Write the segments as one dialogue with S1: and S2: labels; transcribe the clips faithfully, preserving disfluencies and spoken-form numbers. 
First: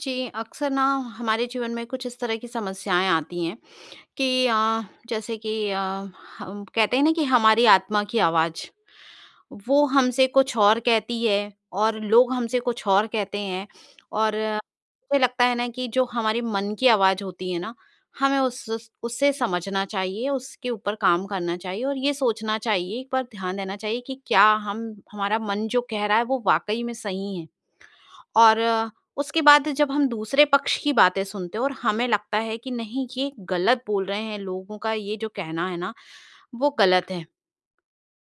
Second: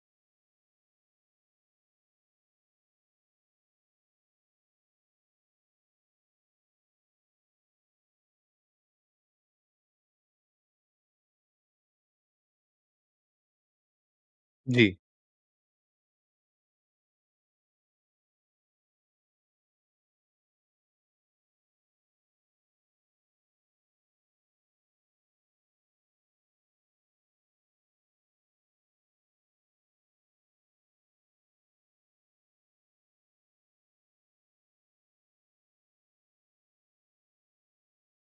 S1: जी, अक्सर ना हमारे जीवन में कुछ इस तरह की समस्याएँ आती हैं कि अ, जैसे कि अ, कहते हैं ना कि हमारी आत्मा की आवाज, वो हमसे कुछ और कहती है और लोग हमसे कुछ और कहते हैं और
S2: जी।
S1: मुझे लगता है ना कि जो हमारे मन की आवाज होती है ना, हमें उस उससे समझना चाहिए, उसके ऊपर काम करना चाहिए और ये सोचना चाहिए, एक बार ध्यान देना चाहिए कि क्या हम हमारा मन जो कह रहा है, वो वाक़ई में सही है? और उसके बाद जब हम दूसरे पक्ष की बातें सुनते हैं और हमें लगता है कि नहीं, ये गलत बोल रहे हैं, लोगों का ये जो कहना है ना, वो गलत है।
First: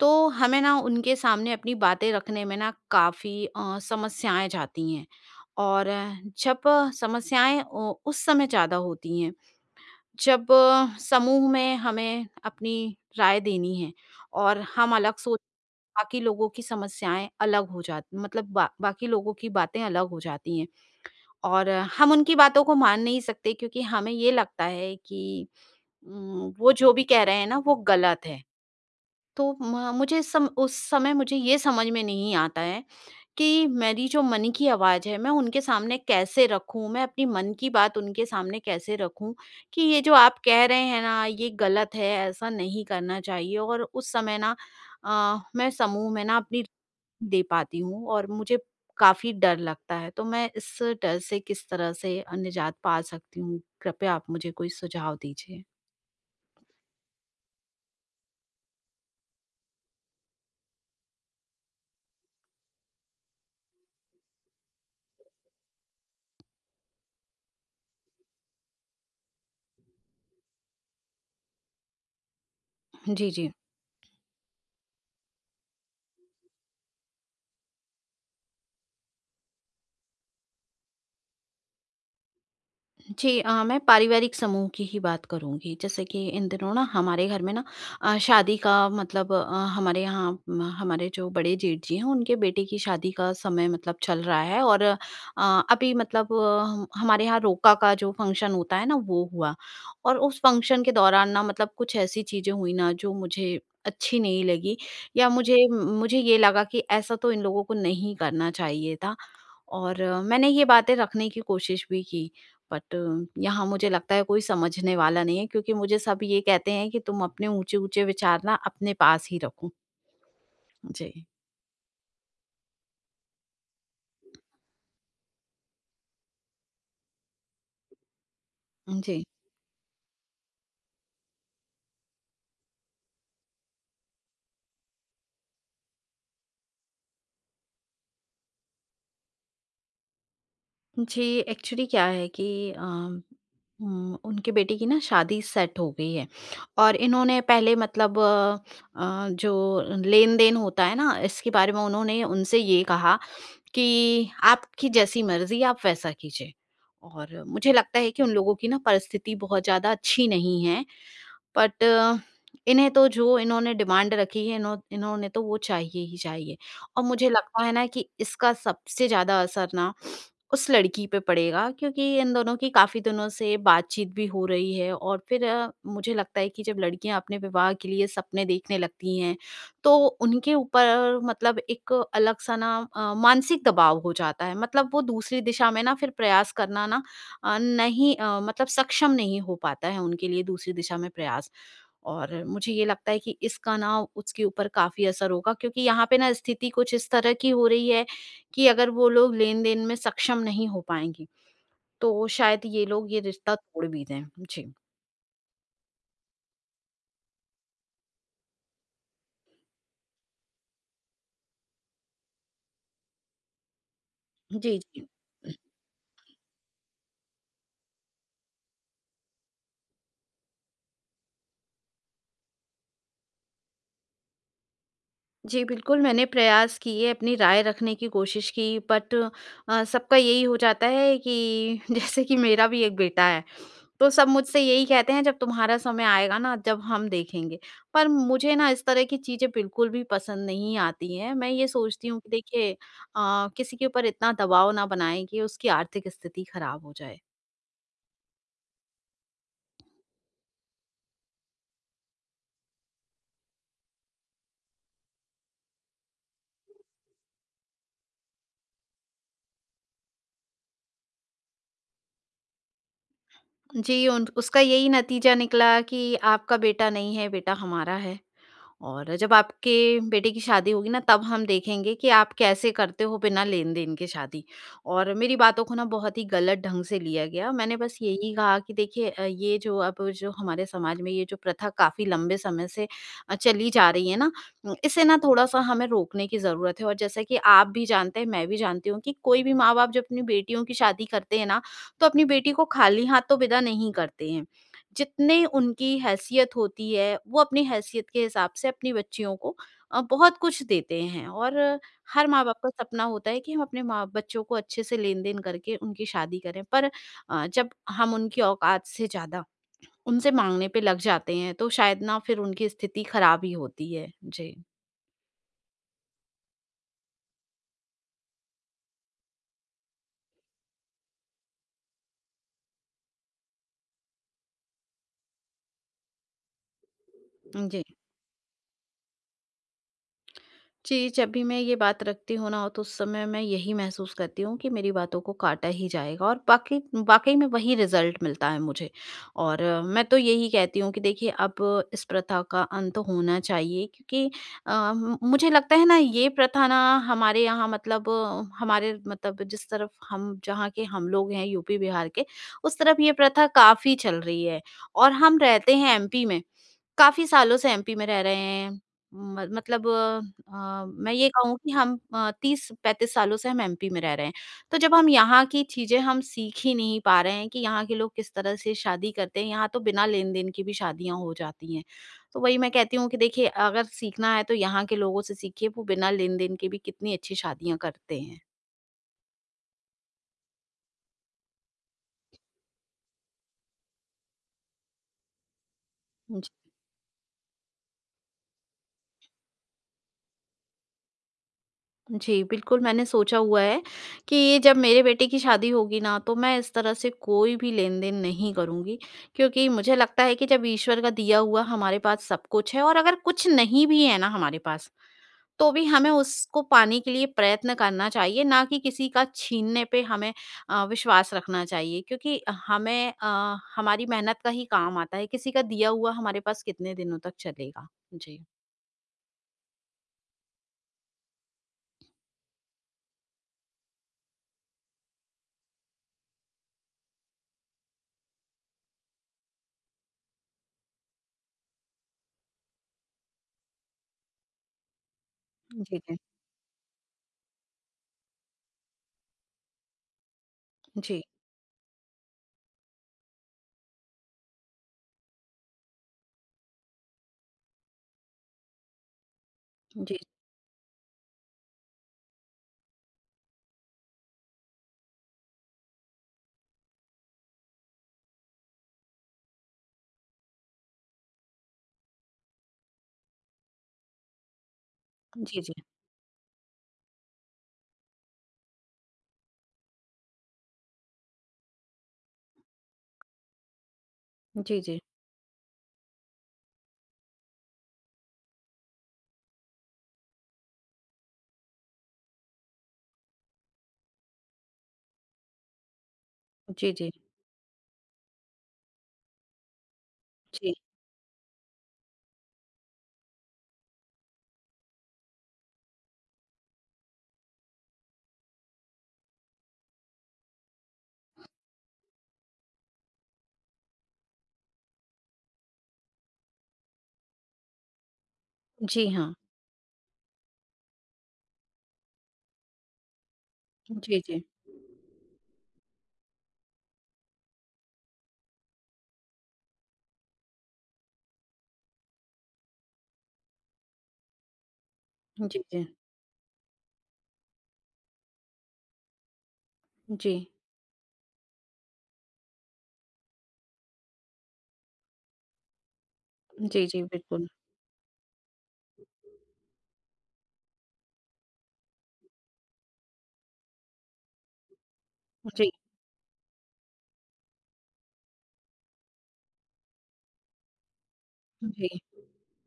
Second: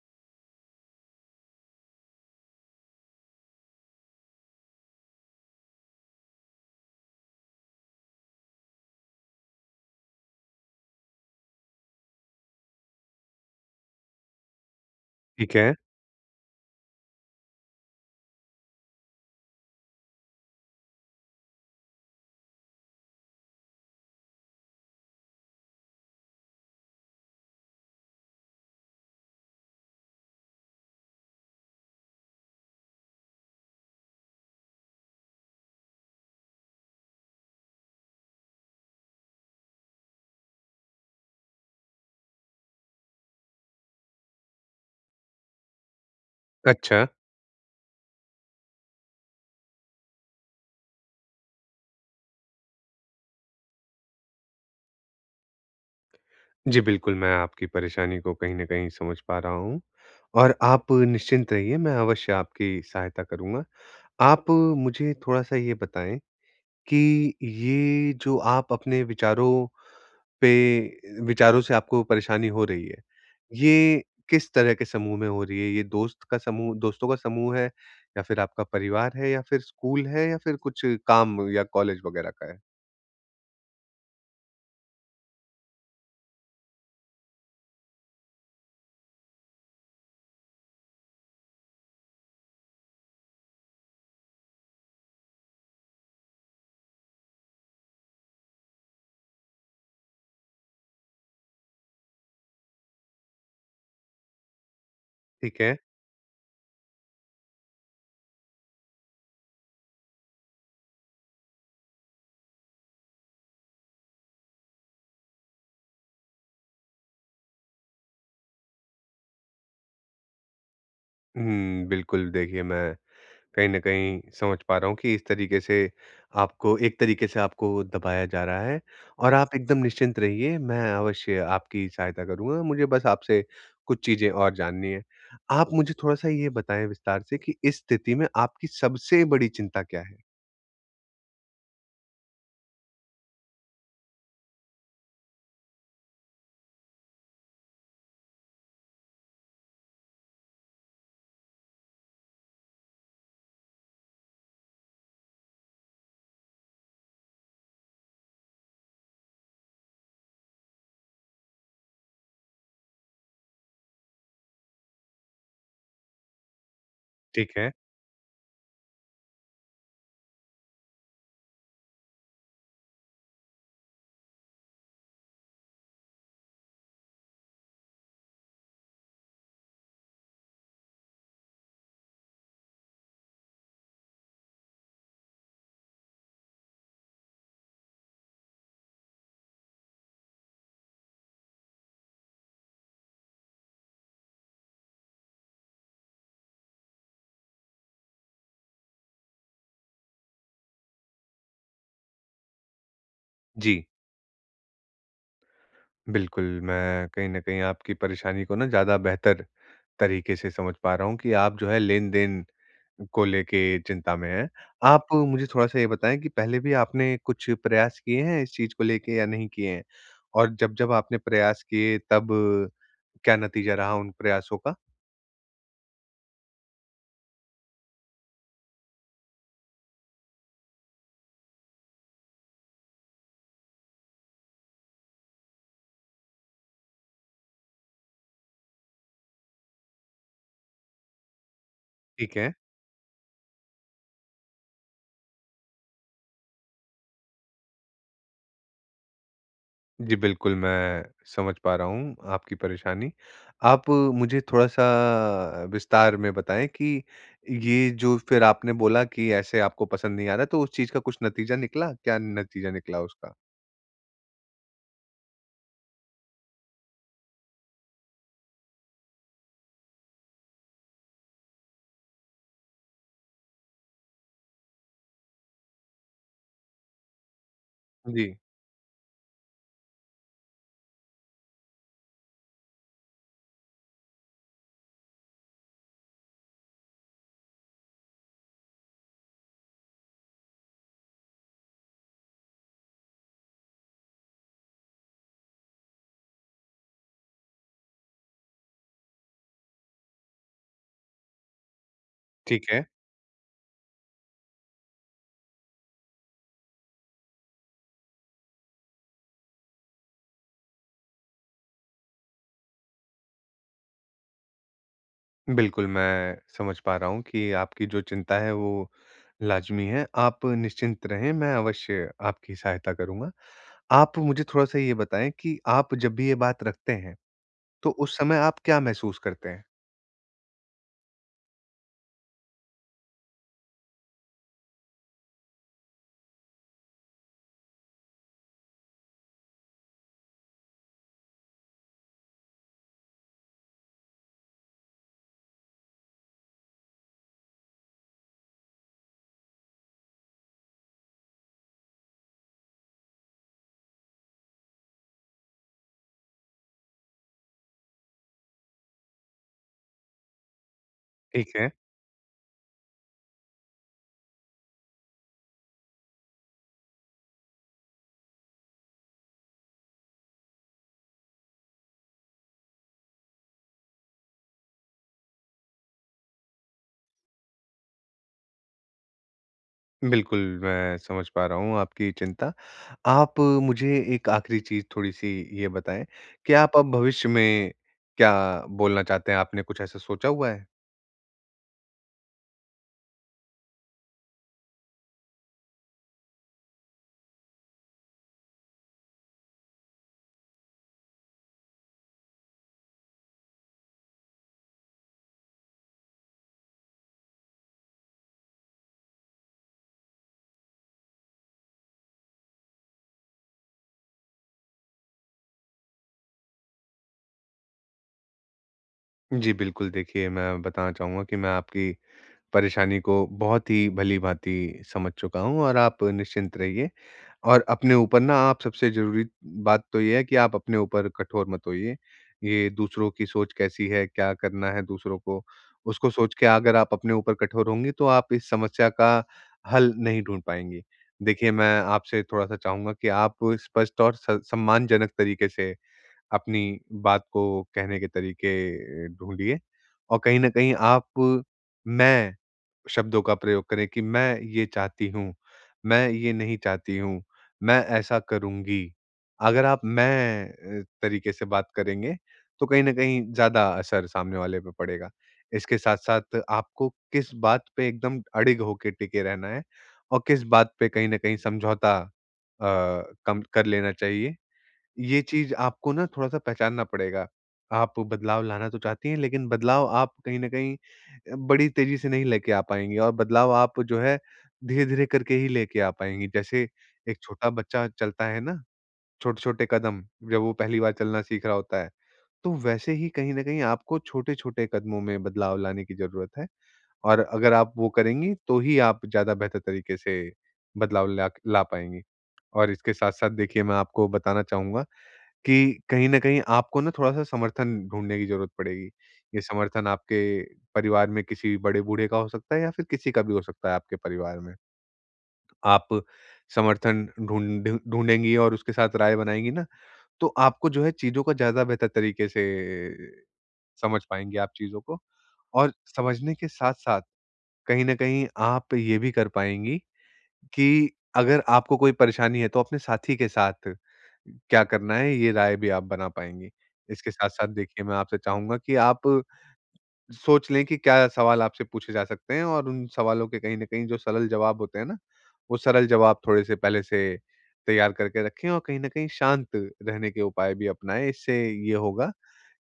S1: तो हमें उनके सामने अपनी बातें रखने में ना काफ़ी अ, समस्याएँ जाती हैं और जब समस्याएँ उ उस समय ज़्यादा होती हैं, जब समूह में हमें अपनी राय देनी है और हम अलग सोच
S2: ठीक है।
S1: बाकी लोगों की समस्याएँ अलग हो जाती मतलब ब बाकी लोगों की बातें अलग हो जाती हैं। और हम उनकी बातों को मान नहीं सकते क्योंकि हमें ये लगता है कि उम, वो जो भी कह रहे हैं ना, वो गलत है। तो म म सम उस समय मुझे ये समझ में नहीं आता है कि मेरी जो मन की आवाज है, मैं उनके सामने कैसे रखूँ? मैं अपनी मन की बात उनके सामने कैसे रखूँ कि ये जो आप कह रहे हैं ना, ये गलत है, ऐसा नहीं करना चाहिए और उस समय ना अ, मैं समूह में ना अपनी
S2: अच्छा।
S1: पाती हूँ और मुझे काफ़ी डर लगता है तो मैं इस डर से किस तरह से अ, निजात पा सकती हूँ, कृपया आप मुझे कोई सुझाव दीजिए?
S2: जी, बिल्कुल, मैं आपकी परेशानी को कहीं न कहीं समझ पा रहा हूँ और आप निश्चिंत रहिए, मैं अवश्य आपकी सहायता करूँगा। आप मुझे थोड़ा-सा ये बताएँ, कि ये जो आप अपने विचारों पे विचारों से आपको परेशानी हो रही है,
S1: जी, जी।
S2: ये किस तरह के समूह में हो रही है? ये दोस्त का समूह दोस्तों का समूह है या फिर आपका परिवार है या फिर स्कूल है या फिर कुछ काम या कॉलेज वगैरह का है?
S1: जी, अ, मैं पारिवारिक समूह की ही बात करूँगी। जैसे कि इन दिनों हमारे घर में ना अ, शादी का मतलब अ, हमारे यहाँ हमारे जो बड़े जेठ जी हैं, उनके बेटे की शादी का समय मतलब, चल रहा है और अ, अभी मतलब अ, हमारे यहाँ रोका का जो फ़ंक्शन होता है ना, वो हुआ। और उस फ़ंक्शन के दौरान ना मतलब, कुछ ऐसी चीज़ें हुई ना, जो मुझे अच्छी नहीं लगीं या मुझे
S2: ठीक है।
S1: मुझे ये लगा कि ऐसा तो इन लोगों को नहीं करना चाहिए था। और मैंने ये बातें रखने की कोशिश भी की बट यहाँ मुझे लगता है कोई समझने वाला नहीं है क्योंकि मुझे सब ये कहते हैं कि, तुम अपने ऊँचे-ऊँचे विचार ना अपने पास ही रखो। जी।
S2: हुँ, बिल्कुल। देखिए, मैं कहीं न कहीं समझ पा रहा हूँ कि इस तरीके से आपको एक तरीके से आपको दबाया जा रहा है,
S1: उ, जी।
S2: और आप एकदम निश्चिंत रहिए मैं अवश्य आपकी सहायता करूँगा। मुझे बस आपसे कुछ चीज़ें और जाननी हैं। आप मुझे थोड़ा-सा ये बताएँ विस्तार से कि इस स्थिति में आपकी सबसे बड़ी चिंता क्या है?
S1: जी, एक्चुअली क्या है कि अ, उम, उनके बेटे की ना शादी सेट हो गई है और इन्होंने पहले मतलब अ, जो लेन-देन होता है ना, इसके बारे में उन्होंने उनसे ये कहा कि आपकी जैसी मर्ज़ी, आप वैसा कीजिए, और मुझे लगता है कि उन लोगों की ना परिस्थिति बहुत ज़्यादा अच्छी नहीं है। बट इन्हें, तो जो इन्होंने डिमांड रखी है, इन्हों इन्होंने तो वो चाहिए ही चाहिए। और मुझे
S2: ठीक
S1: लगता
S2: है।
S1: है ना, कि इसका सबसे ज़्यादा असर ना उस लड़की पे पड़ेगा क्योंकि इन दोनों की काफ़ी दिनों से बातचीत भी हो रही है, और फिर मुझे लगता है कि जब लड़कियाँ अपने विवाह के लिए सपने देखने लगती हैं, तो उनके ऊपर, मतलब, एक अलग-सा ना अ, मानसिक दबाव हो जाता है। मतलब, वो दूसरी दिशा में ना फिर प्रयास करना ना नहीं अ, मतलब, सक्षम नहीं हो पाता है उनके लिए दूसरी दिशा में प्रयास। और मुझे ये लगता है कि इसका ना उसके ऊपर काफ़ी असर होगा क्योंकि यहाँ पे ना स्थिति कुछ इस तरह की हो रही है कि अगर वो लोग लेन-देन में सक्षम नहीं हो पाएँगे, तो शायद ये लोग यह रिश्ता
S2: जी।
S1: तोड़ भी दें। जी।
S2: बिल्कुल, मैं कहीं न कहीं आपकी परेशानी को ना ज़्यादा बेहतर तरीके से समझ पा रहा हूँ कि आप जो है लेन-देन को लेके चिंता में हैं।
S1: जी,
S2: आप
S1: जी।
S2: मुझे थोड़ा-सा ये बताएँ कि पहले भी आपने कुछ प्रयास किए हैं इस चीज़ को लेके या नहीं किए हैं और जब-जब आपने प्रयास किए तब क्या नतीजा रहा उन प्रयासों का?
S1: जी, बिल्कुल मैंने प्रयास किए, अपनी राय रखने की कोशिश की बट अ, सबका यही हो जाता है कि जैसे कि मेरा भी एक बेटा है। तो सब मुझसे यही कहते हैं जब तुम्हारा समय आएगा ना जब हम देखेंगे पर मुझे ना इस तरह की चीज़ें बिल्कुल भी पसंद नहीं आती हैं, मैं ये सोचती हूँ कि
S2: ठीक है।
S1: देखिए अ, किसी के ऊपर इतना दबाव ना बनाएँ कि उसकी आर्थिक स्थिति खराब हो जाए।
S2: जी बिल्कुल, मैं समझ पा रहा हूँ आपकी परेशानी। आप मुझे थोड़ा-सा अ, विस्तार में बताएँ कि ये जो फिर आपने बोला कि ऐसे आपको पसंद नहीं आ रहा है तो उस चीज़ का कुछ नतीजा निकला, क्या नतीजा निकला उसका?
S1: जी, उन उसका यही नतीजा निकला कि आपका बेटा नहीं है, बेटा हमारा है। और जब आपके बेटे की शादी होगी ना तब हम देखेंगे कि आप कैसे करते हो बिना लेनदेन के शादी और मेरी बातों को ना बहुत ही गलत ढंग से लिया गया, मैंने बस यही
S2: जी।
S1: कहा कि देखिए अ, ये जो अब हमारे समाज में ये जो प्रथा काफ़ी लंबे समय से अ, चली जा रही है ना, उम, इसे ना थोड़ा-सा हमें रोकने की ज़रूरत है और जैसे कि आप भी जानते हैं, मैं भी जानती हूँ कि कोई भी माँ-बाप जब अपनी बेटियों की शादी करते हैं ना तो अपनी बेटी को खाली हाथों विदा नहीं करते हैं। जितनी उनकी हैसियत होती है, वो अपनी हैसियत के हिसाब से अपनी बच्चियों को अ, बहुत कुछ देते हैं और हर माँ-बाप
S2: ठीक
S1: का
S2: है।
S1: सपना होता है कि वो अपने बच्चों को अच्छे से लेन-देन करके उनकी शादी करें, पर अ, जब हम उनकी औकात से ज़्यादा उनसे माँगने पे लग जाते हैं तो शायद ना फिर उनकी स्थिति खराब ही होती है। जी।
S2: बिल्कुल, मैं समझ पा रहा हूँ कि आपकी जो चिंता है वो लाजमी है, आप निश्चिंत रहें मैं अवश्य आपकी सहायता करूँगा। आप मुझे थोड़ा-सा ये बताएँ कि आप जब भी ये बात रखते हैं,
S1: उम, जी।
S2: तो उस समय आप क्या महसूस करते हैं?
S1: जी जब भी मैं ये बात रखती हूँ ना तो उस समय मैं यही महसूस करती हूँ कि मेरी बातों को काटा ही जाएगा और बाके वाक़ई में वही रिजल्ट मिलता है मुझे। और मैं तो यही कहती हूँ कि देखिए अब इस प्रथा का अंत होना चाहिए क्योंकि अ, म मुझे लगता है ना ये प्रथा ना हमारे यहाँ मतलब हमारे मतलब जिस तरफ़ हम जहाँ के हम लोग हैं यूपी-बिहार के, उस तरफ़ ये प्रथा काफ़ी चल रही है और हम रहते हैं एमपी में। काफ़ी सालों से एमपी में रह रहे हैं। म मतलब अम, मैं ये
S2: ठीक
S1: कहूँ
S2: है।
S1: कि हम अ, तीस पैंतीस सालों से हम एमपी में रह रहे हैं। तो जब हम यहाँ की चीज़े हम सीख ही नहीं पा रहे हैं कि यहाँ के लोग किस तरह से शादी करते हैं, यहाँ तो बिना लेन-देन की भी शादियाँ हो जाती हैं, तो वही मैं कहती हूँ कि देखिए अगर सीखना है तो यहाँ के लोगों से सीखिए वो बिना लेन-देन के भी कितनी अच्छी शादियाँ करते हैं।
S2: बिल्कुल मैं समझ पा रहा हूँ आपकी चिंता। आप मुझे एक आखिरी चीज़ थोड़ी-सी ये बताएँ
S1: जी।
S2: कि आप अब भविष्य में क्या बोलना चाहते हैं, आपने कुछ ऐसा सोचा हुआ है?
S1: जी, बिल्कुल मैंने सोचा हुआ है कि जब मेरे बेटे की शादी होगी ना तो मैं इस तरह से कोई भी लेन-देन नहीं करूँगी। क्योंकि मुझे लगता है कि जब ईश्वर का दिया हुआ हमारे पास सब कुछ है और अगर कुछ नहीं भी है ना हमारे पास तो भी हमें उसको पाने के लिए प्रयत्न करना चाहिए ना कि किसी का छीनने पे हमें अ, विश्वास रखना चाहिए क्योंकि हमें अ, हमारी मेहनत का ही काम आता है, किसी का दिया हुआ हमारे पास कितने दिनों तक चलेगा। जी।
S2: जी बिल्कुल, देखिए, मैं बताना चाहूँगा कि मैं आपकी परेशानी को बहुत ही भली-भांति समझ चुका हूँ और आप निश्चिंत रहिए और अपने ऊपर ना आप सबसे ज़रूरी बात तो ये है कि आप अपने ऊपर कठोर मत होइए। ये दूसरों की सोच कैसी है, क्या करना है दूसरों को
S1: जी,
S2: उसको
S1: जी।
S2: सोच के अगर आप अपने ऊपर कठोर होंगी तो आप इस समस्या का हल नहीं ढूँढ पाएँगी।
S1: जी।
S2: देखिए, मैं आपसे थोड़ा-सा चाहूँगा कि आप स्पष्ट और स सम्मानजनक तरीके से अपनी बात को कहने के तरीके अ, ढूँढिए। और
S1: जी।
S2: कहीं न कहीं आप मैं शब्दों का प्रयोग करें कि मैं ये चाहती हूँ, मैं ये नहीं चाहती हूँ, मैं ऐसा करूँगी। अगर आप मैं तरीके से बात करेंगे तो कहीं न कहीं ज़्यादा असर सामने वाले पे पड़ेगा।
S1: जी,
S2: इसके
S1: जी।
S2: साथ-साथ आपको किस बात पे एकदम अड़िग होके टिके रहना है और किस बात पे कहीं न कहीं समझौता अ अ, कम कर लेना चाहिए।
S1: जी, जी।
S2: ये चीज़ आपको ना थोड़ा-सा पहचानना पड़ेगा। आप बदलाव लाना तो चाहती हैं लेकिन बदलाव आप कहीं न कहीं बड़ी तेजी से नहीं लेकर आ पाएँगी और बदलाव आप जो है धीरे-धीरे करके ही लेेके आ पाएँगी। जैसे
S1: जी, जी।
S2: एक छोटा बच्चा चलता है ना, छोटे-छोटे कदम जब वो
S1: जी।
S2: पहली बार चलना सीख रहा होता है तो वैसे ही कहीं न कहीं आपको छोटे-छोटे कदमों में बदलाव लाने की ज़रूरत है और अगर आप वो करेंगी तो ही आप ज़्यादा बेहतर तरीके से बदलाव ला ला पाएँगे। और इसके साथ-साथ देखिए मैं आपको बताना चाहूँगा कि कहीं न कहीं आपको ना थोड़ा-सा समर्थन ढूँढने की ज़रूरत पड़ेगी।
S1: जी, हाँ।
S2: ये समर्थन आपके परिवार में किसी बड़े बूढ़े का हो सकता है या फिर किसी का भी हो सकता है आपके
S1: जी, जी।
S2: परिवार में। आप समर्थन ढूँढ ढूँढेंगी और उसके साथ राय बनाएँगे ना तो आपको जो है चीज़ों को ज़्यादा बेहतर तरीके से समझ पाएँगे आप चीज़ों को
S1: जी,
S2: और
S1: जी।
S2: समझने के साथ-साथ, कहीं न कहीं आप ये भी कर पाएँगी
S1: जी।
S2: कि अगर आपको कोई परेशानी है तो अपने साथी के साथ क्या करना है ये राय भी आप बना पाएँगी।
S1: जी, जी,
S2: इसके साथ-साथ
S1: बिल्कुल।
S2: देखिए मैं आपसे चाहूँगा कि आप सोच लें कि क्या सवाल आपसे पूछे जा सकते हैं और उन सवालों के कहीं न कहीं जो सरल जवाब होते हैं ना, वो
S1: जी।
S2: सरल जवाब थोड़े से पहले से तैयार करके रखें और कहीं न कहीं शांत रहने के उपाय भी अपनाएँ। इससे ये
S1: जी।
S2: होगा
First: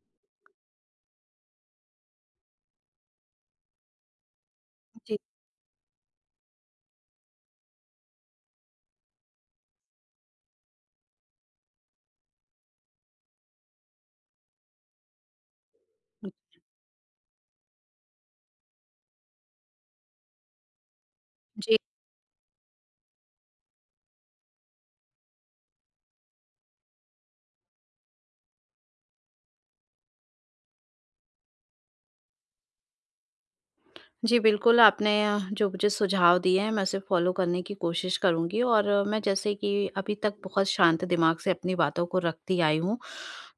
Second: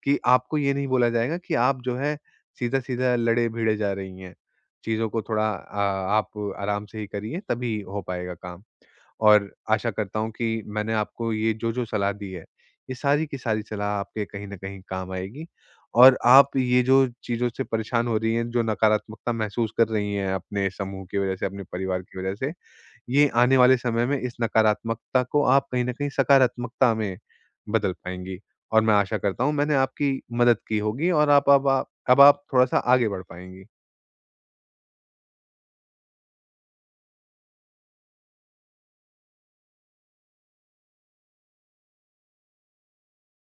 S2: कि आपको ये नहीं बोला जाएगा कि आप जो है सीधा-सीधा, लड़े-भीड़े जा रही हैं। चीज़ों
S1: जी।
S2: को थोड़ा अ, आप आराम से ही करिए तभी हो पाएगा काम। और आशा करता हूँ कि मैंने आपको ये जो-जो सलाह दी है, ये सारी की सारी सलाह आपके कहीं न कहीं काम आएगी और आप ये जो चीज़ों से परेशान हो रही हैं, जो नकारात्मकता महसूस कर रही हैं अपने समूह की वजह से, अपने
S1: जी।
S2: परिवार की वजह से, ये आने वाले समय में इस नकारात्मकता को आप कहीं न कहीं सकारात्मकता में बदल पाएँगी। और मैं आशा करता हूँ मैंने आपकी मदद की होगी और आप अब ब आप, अब आप थोड़ा-सा आगे बढ़ पाएँगी।
S1: जी, बिल्कुल आपने अ, जो मुझे सुझाव दिए हैं मैं उसे फॉलो करने की कोशिश करूँगी और मैं जैसे कि अभी तक बहुत शांत दिमाग से अपनी बातों को रखती आई हूँ।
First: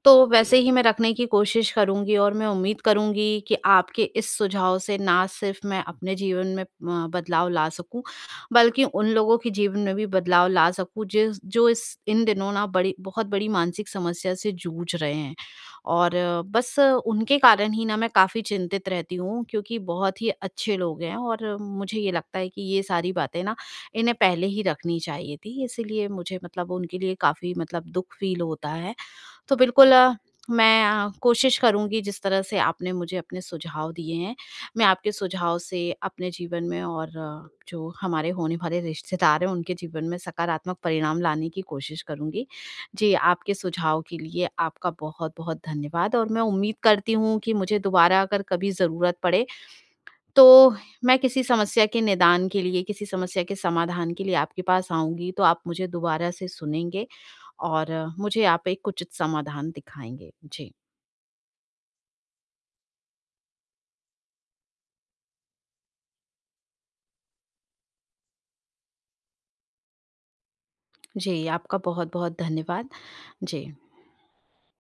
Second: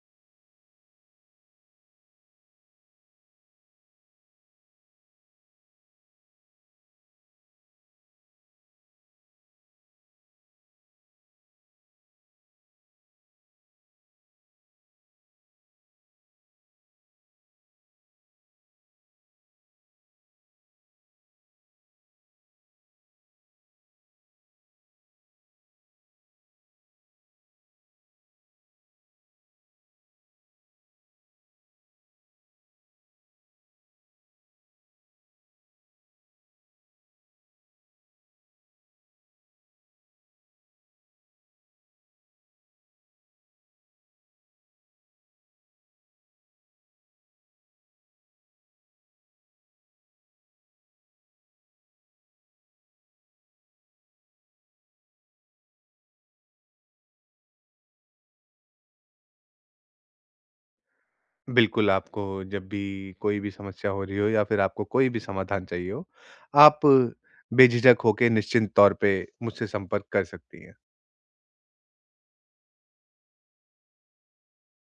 S1: तो वैसे ही मैं रखने की कोशिश करूँगी और मैं उम्मीद करूँगी कि आपके इस सुझाव से ना सिर्फ़ मैं अपने जीवन में उम, बदलाव ला सकूँ बल्कि उन लोगों के जीवन में भी बदलाव ला सकूँ जिस जो इस इन दिनों ना बड़ी बहुत बड़ी मानसिक समस्या से जूझ रहे हैं। और बस उनके कारण ही ना मैं काफ़ी चिंतित रहती हूँ क्योंकि बहुत ही अच्छे लोग हैं और मुझे ये लगता है कि ये सारी बातें ना इन्हें पहले ही रखनी चाहिए थी। इसीलिए मुझे मतलब उनके लिए काफ़ी मतलब दुख फ़ील होता है। तो बिल्कुल मैं अ, कोशिश करूँगी जिस तरह से आपने मुझे अपने सुझाव दिए हैं। मैं आपके सुझाव से अपने जीवन में और जो हमारे होने वाले रिश्तेदार हैं उनके जीवन में सकारात्मक परिणाम लाने की कोशिश करूँगी। जी, आपके सुझाव के लिए आपका बहुत-बहुत धन्यवाद और मैं उम्मीद करती हूँ कि मुझे दोबारा अगर कभी ज़रूरत पड़े तो मैं किसी समस्या के निदान के लिए, किसी समस्या के समाधान के लिए आपके पास आऊँगी तो आप मुझे दोबारा से सुनेंगे और मुझे आप एक उचित समाधान दिखाएँगे। जी।
S2: बिल्कुल, आपको जब भी कोई भी समस्या हो रही हो या फिर आपको कोई भी समाधान चाहिए हो, आप बेझिझक होकर निश्चिंत तौर पे मुझसे संपर्क कर सकती हैं।
S1: जी, आपका बहुत-बहुत धन्यवाद। जी।